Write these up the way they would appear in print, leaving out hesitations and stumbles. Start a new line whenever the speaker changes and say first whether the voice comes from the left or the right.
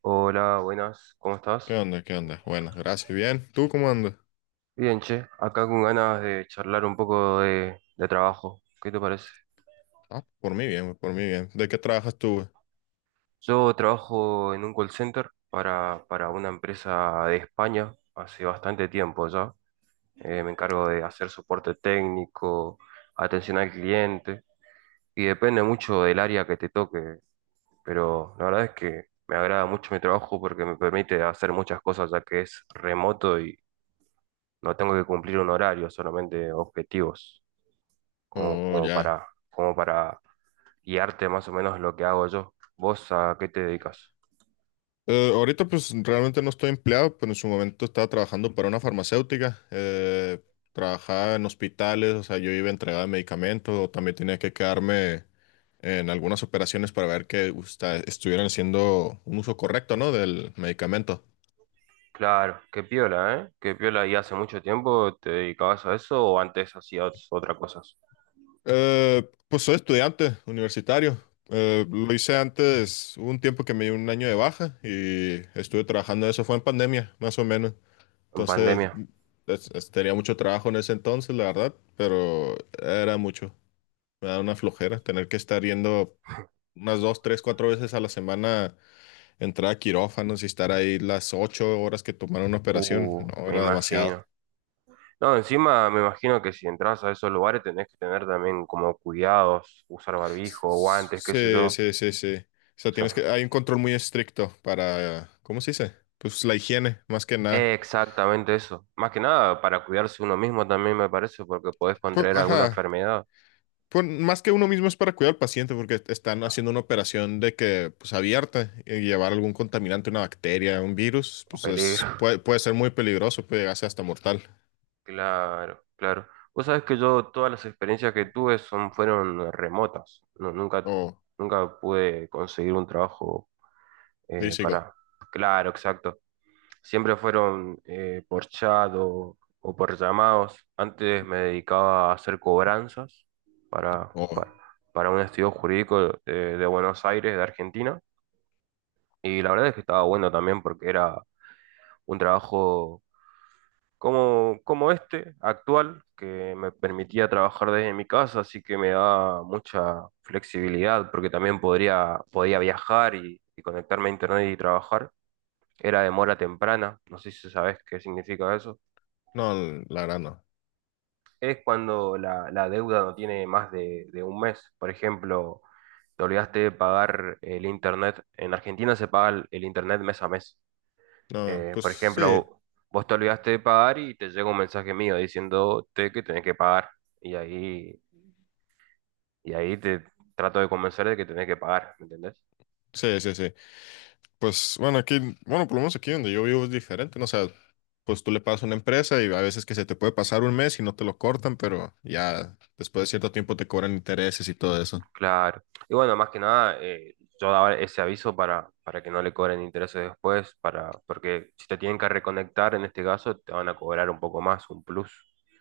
right: Hola, buenas, ¿cómo
left: ¿Qué
right: estás?
left: onda? ¿Qué onda? Bueno, gracias. Bien. ¿Tú cómo andas?
right: Bien, che, acá con ganas de charlar un poco de trabajo. ¿Qué te parece?
left: Ah, por mí bien, por mí bien. ¿De qué trabajas tú, güey?
right: Yo trabajo en un call center para una empresa de España hace bastante tiempo ya. Me encargo de hacer soporte técnico, atención al cliente, y depende mucho del área que te toque, pero la verdad es que me agrada mucho mi trabajo porque me permite hacer muchas cosas ya que es remoto y no tengo que cumplir un horario, solamente objetivos. como,
left: Oh,
right: como
left: ya.
right: para, como para guiarte más o menos lo que hago yo. ¿Vos a qué te dedicas?
left: Ahorita pues realmente no estoy empleado, pero en su momento estaba trabajando para una farmacéutica. Trabajaba en hospitales, o sea, yo iba a entregar medicamentos, o también tenía que quedarme en algunas operaciones para ver que estuvieran haciendo un uso correcto, ¿no? Del medicamento.
right: Claro, qué piola, ¿eh? Qué piola. ¿Y hace mucho tiempo te dedicabas a eso o antes hacías otra cosas?
left: Pues soy estudiante universitario. Lo hice antes, hubo un tiempo que me dio un año de baja y estuve trabajando, eso fue en pandemia, más o menos.
right: En
left: Entonces,
right: pandemia.
left: tenía mucho trabajo en ese entonces, la verdad, pero era mucho. Me da una flojera tener que estar yendo unas dos, tres, cuatro veces a la semana, entrar a quirófanos y estar ahí las 8 horas que tomaron una operación. No,
right: Me
left: era demasiado.
right: imagino. No, encima me imagino que si entras a esos lugares tenés que tener también como cuidados, usar barbijo, guantes, qué sé yo.
left: Sí,
right: O
left: sí, sí, sí. O sea, tienes
right: sea,
left: que, hay un control muy estricto para, ¿cómo se dice? Pues la higiene, más que nada.
right: exactamente eso. Más que nada para cuidarse uno mismo también me parece, porque podés
left: Pues,
right: contraer alguna
left: ajá.
right: enfermedad.
left: Pues más que uno mismo es para cuidar al paciente, porque están
right: Ah,
left: haciendo una operación de que, pues abierta, y llevar algún contaminante, una bacteria, un virus,
right: un
left: pues es-
right: peligro.
left: puede, puede ser muy peligroso, puede llegar a ser hasta mortal,
right: Claro, claro. Vos sabés que yo todas las experiencias que tuve son, fueron remotas.
left: o
right: Nunca pude conseguir un trabajo
left: físico,
right: para... Claro, exacto. Siempre fueron por chat o por llamados. Antes me dedicaba a hacer cobranzas para,
left: o,
right: para, para un estudio jurídico de Buenos Aires, de Argentina. Y la verdad es que estaba bueno también porque era un trabajo como, como este actual, que me permitía trabajar desde mi casa, así que me da mucha flexibilidad, porque también podía viajar y conectarme a internet y trabajar. Era de mora temprana, no sé si sabes qué significa eso.
left: no, la verdad no.
right: Es cuando la deuda no tiene más de un mes. Por ejemplo, te olvidaste de pagar el internet. En Argentina se paga el internet mes a mes.
left: No, pues
right: Por
left: sí,
right: ejemplo, vos te olvidaste de pagar y te llega un mensaje mío diciéndote que tenés que pagar. Y ahí, y ahí te trato de convencer de que tenés que pagar, ¿me entendés?
left: sí, sí, sí. Pues bueno, aquí, bueno, por lo menos aquí donde yo vivo es diferente, ¿no? O sea, pues tú le pagas a una empresa y a veces que se te puede pasar un mes y no te lo cortan, pero ya después de cierto tiempo te cobran intereses y todo eso.
right: Claro. Y bueno, más que nada, yo daba ese aviso para que no le cobren intereses después, para, porque si te tienen que reconectar en este caso, te van a cobrar un poco más, un plus.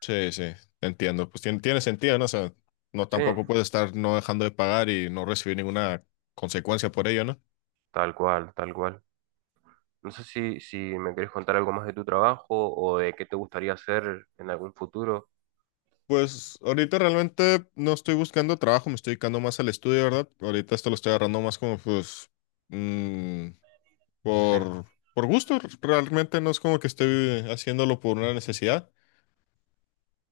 left: Sí, sí, te entiendo. Pues tiene sentido, ¿no? O sea, no
right: Sí,
left: tampoco puedes estar no dejando de pagar y no recibir ninguna consecuencia por ello, ¿no?
right: tal cual, tal cual. No sé si me querés contar algo más de tu trabajo o de qué te gustaría hacer en algún futuro.
left: Pues ahorita realmente no estoy buscando trabajo, me estoy dedicando más al estudio, ¿verdad? Ahorita esto lo estoy agarrando más como pues mm,
right: Sí.
left: por, gusto. Realmente no es como que esté haciéndolo por una necesidad.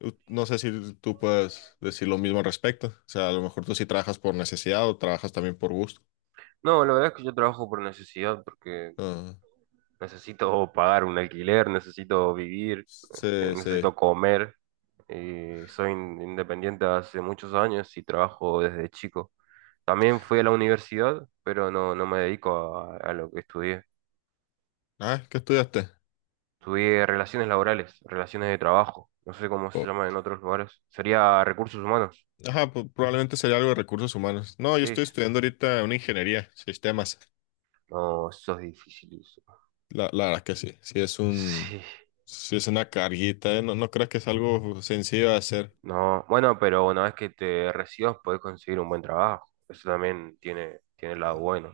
left: No sé si tú puedes decir lo mismo al respecto. O sea, a lo mejor tú sí trabajas por necesidad o trabajas también por gusto.
right: No, la verdad es que yo trabajo por necesidad, porque
left: Ah,
right: necesito pagar un alquiler, necesito vivir,
left: sí, sí.
right: necesito comer. Y soy independiente hace muchos años y trabajo desde chico. También fui a la universidad, pero no me dedico a lo que estudié.
left: Ah, ¿qué estudiaste?
right: Estudié relaciones laborales, relaciones de trabajo. No sé cómo se
left: Oh.
right: llama en otros lugares. Sería recursos humanos.
left: Ajá, pues probablemente sería algo de recursos humanos. No, yo
right: Sí,
left: estoy
right: sí.
left: estudiando ahorita una ingeniería, sistemas.
right: No, eso es difícil.
left: La verdad que sí. Sí es un,
right: Sí.
left: sí es una carguita, ¿eh? No, no creo que es algo sencillo de hacer.
right: No, bueno, pero una vez que te recibas podés conseguir un buen trabajo. Eso también tiene, tiene el lado bueno.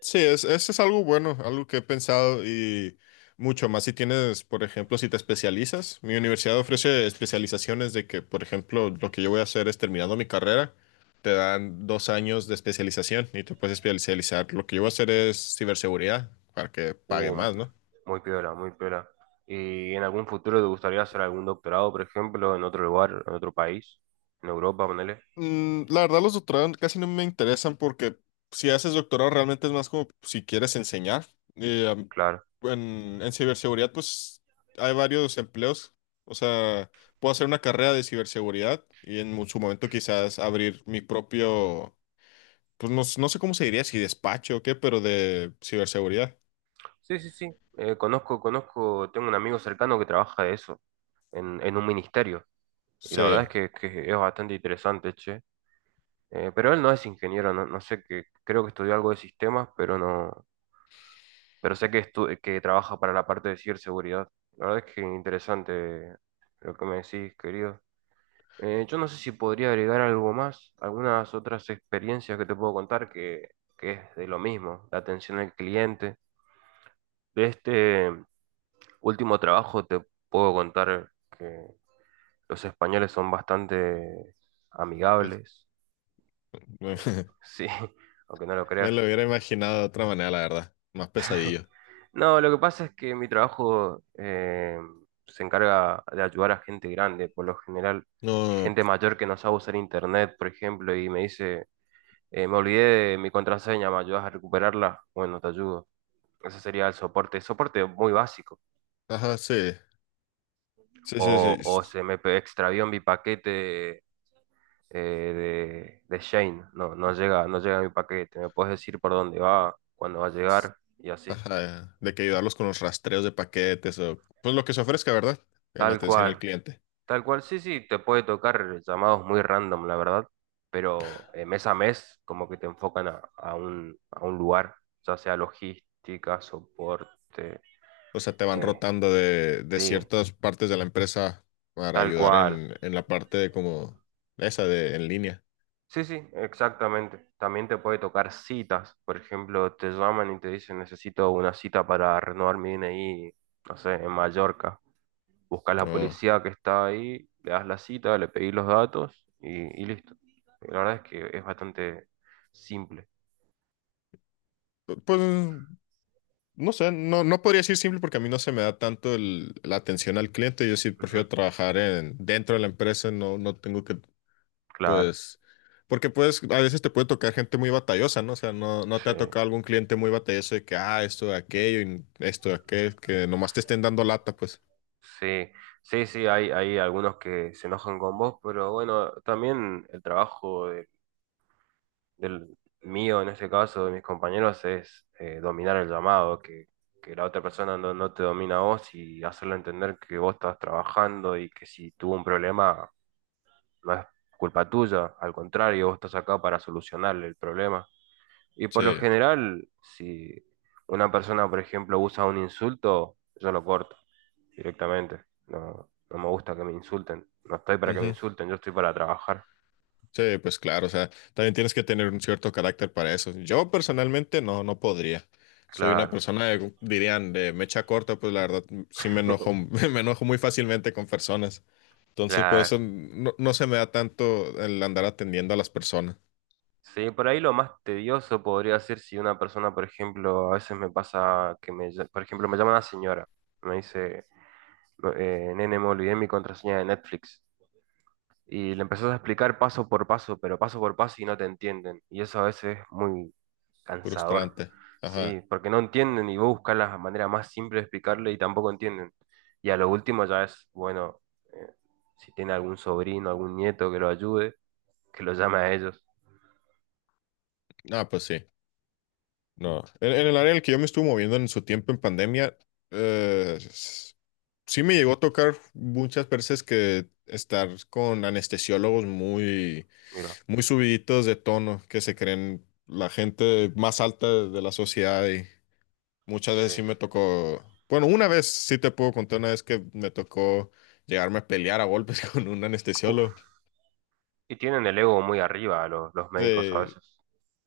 left: Sí, es, eso es algo bueno, algo que he pensado y mucho más si tienes, por ejemplo, si te especializas. Mi universidad ofrece especializaciones de que, por ejemplo, lo que yo voy a hacer es terminando mi carrera, te dan 2 años de especialización y te puedes especializar. Lo que yo voy a hacer es ciberseguridad para que pague
right: Uh,
left: más, ¿no?
right: muy piola, muy piola. ¿Y en algún futuro te gustaría hacer algún doctorado, por ejemplo, en otro lugar, en otro país? En Europa, ponele.
left: La verdad, los doctorados casi no me interesan porque si haces doctorado realmente es más como si quieres enseñar. Eh, am-
right: Claro.
left: en ciberseguridad, pues hay varios empleos. O sea, puedo hacer una carrera de ciberseguridad y en su momento quizás abrir mi propio, pues no, no sé cómo se diría, si despacho o qué, pero de ciberseguridad.
right: Sí, sí, sí. Conozco, tengo un amigo cercano que trabaja de eso, en un ministerio. Y la verdad es
left: Sí,
right: que es bastante interesante, che. Pero él no es ingeniero, no, no sé qué, creo que estudió algo de sistemas, pero no, pero sé que, que trabaja para la parte de ciberseguridad. La verdad es que interesante lo que me decís, querido. Yo no sé si podría agregar algo más, algunas otras experiencias que te puedo contar que es de lo mismo, la atención al cliente. De este último trabajo te puedo contar que los españoles son bastante
left: pues,
right: amigables,
left: me,
right: sí, aunque no lo
left: me lo
right: creas.
left: hubiera imaginado de otra manera, la verdad. Más pesadillo.
right: No, lo que pasa es que mi trabajo se encarga de ayudar a gente grande, por lo general
left: No,
right: gente mayor que no sabe usar internet, por ejemplo, y me dice, me olvidé de mi contraseña, ¿me ayudas a recuperarla? Bueno, te ayudo. Ese sería el soporte, soporte muy básico.
left: ajá, sí. Sí, sí,
right: O
left: sí.
right: se me extravió mi paquete de Shane, no, no llega, no llega mi paquete, me puedes decir por dónde va, cuándo va a llegar y así.
left: Ajá, de que ayudarlos con los rastreos de paquetes o pues lo que se ofrezca, ¿verdad? En
right: Tal
left: atención al
right: cual.
left: cliente.
right: Tal cual, sí, sí, te puede tocar llamados muy random, la verdad, pero mes a mes como que te enfocan a un lugar, ya sea logística, soporte,
left: O sea, te van
right: eh,
left: rotando de
right: sí,
left: ciertas partes de la empresa para
right: tal
left: ayudar
right: cual.
left: en la parte de como esa de en línea.
right: Sí, sí, exactamente. También te puede tocar citas, por ejemplo, te llaman y te dicen necesito una cita para renovar mi DNI, no sé, en Mallorca. Buscas la
left: O,
right: policía que está ahí, le das la cita, le pedís los datos y listo. La verdad es que es bastante simple.
left: pues no sé, no, no podría decir simple porque a mí no se me da tanto la atención al cliente. Yo sí
right: Ujú,
left: prefiero trabajar dentro de la empresa, no tengo que
right: claro,
left: pues, porque pues a veces te puede tocar gente muy batallosa, ¿no? O sea, no te
right: sí,
left: ha tocado algún cliente muy batalloso de que, ah, esto de aquello, y esto de aquello, que nomás te estén dando lata, pues.
right: sí, sí, sí, hay algunos que se enojan con vos, pero bueno, también el trabajo del mío, en este caso, de mis compañeros, es dominar el llamado, que la otra persona no, no te domina a vos y hacerle entender que vos estás trabajando y que si tuvo un problema no es culpa tuya, al contrario, vos estás acá para solucionarle el problema. Y por lo
left: Sí.
right: general, si una persona, por ejemplo, usa un insulto, yo lo corto directamente. No, no me gusta que me insulten. No estoy para que me
left: Ujú.
right: insulten, yo estoy para trabajar.
left: Sí, pues claro, o sea, también tienes que tener un cierto carácter para eso. Yo personalmente no podría. Soy una
right: Claro,
left: persona, dirían, de mecha corta, pues la verdad sí me enojo, me enojo muy fácilmente con personas. Entonces, por
right: claro.
left: eso no se me da tanto el andar atendiendo a las personas.
right: Sí, por ahí lo más tedioso podría ser si una persona, por ejemplo, a veces me pasa que me, por ejemplo, me llama una señora, me dice, "No, nene, me olvidé mi contraseña de Netflix". Y le empezás a explicar paso por paso, pero paso por paso y no te entienden. Y eso a veces es muy... Cansador.
left: Frustrante.
right: Sí,
left: Ajá.
right: porque no entienden y vos buscas la manera más simple de explicarle y tampoco entienden. Y a lo último ya es, bueno, eh, si tiene algún sobrino, algún nieto que lo ayude, que lo llame a ellos.
left: Ah, pues sí. No, en, el área en el que yo me estuve moviendo en su tiempo en pandemia, eh, s- sí me llegó a tocar muchas veces que estar con anestesiólogos muy,
right: Mira,
left: muy subiditos de tono, que se creen la gente más alta de la sociedad y muchas
right: sí.
left: veces sí me tocó, bueno, una vez sí te puedo contar una vez que me tocó llegarme a pelear a golpes con un anestesiólogo.
right: Uf. Y tienen el ego muy arriba los médicos a
left: Se,
right: veces.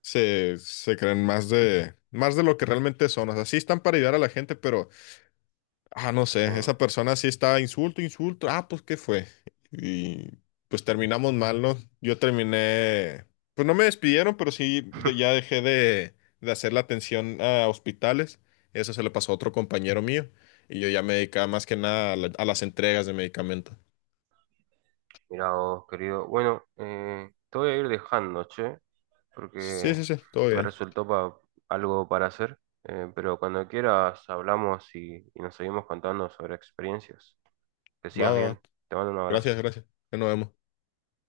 left: se creen más de lo que realmente son. O sea, sí están para ayudar a la gente, pero ah, no sé,
right: Sí.
left: esa persona sí estaba insulto, insulto. Ah, pues, ¿qué fue? Y pues terminamos mal, ¿no? Yo terminé, pues no me despidieron, pero sí ya dejé de, hacer la atención a hospitales. Eso se le pasó a otro compañero mío y yo ya me dedicaba más que nada a las entregas de medicamentos.
right: Mira vos, querido. Bueno, te voy a ir dejando, che,
left: Sí,
right: porque
left: sí, sí, todo
right: me
left: bien.
right: resultó algo para hacer. Pero cuando quieras hablamos y nos seguimos contando sobre experiencias. Que
left: Va,
right: sigas
left: va, va.
right: bien. Te mando un abrazo.
left: Gracias, gracias. Ya nos vemos.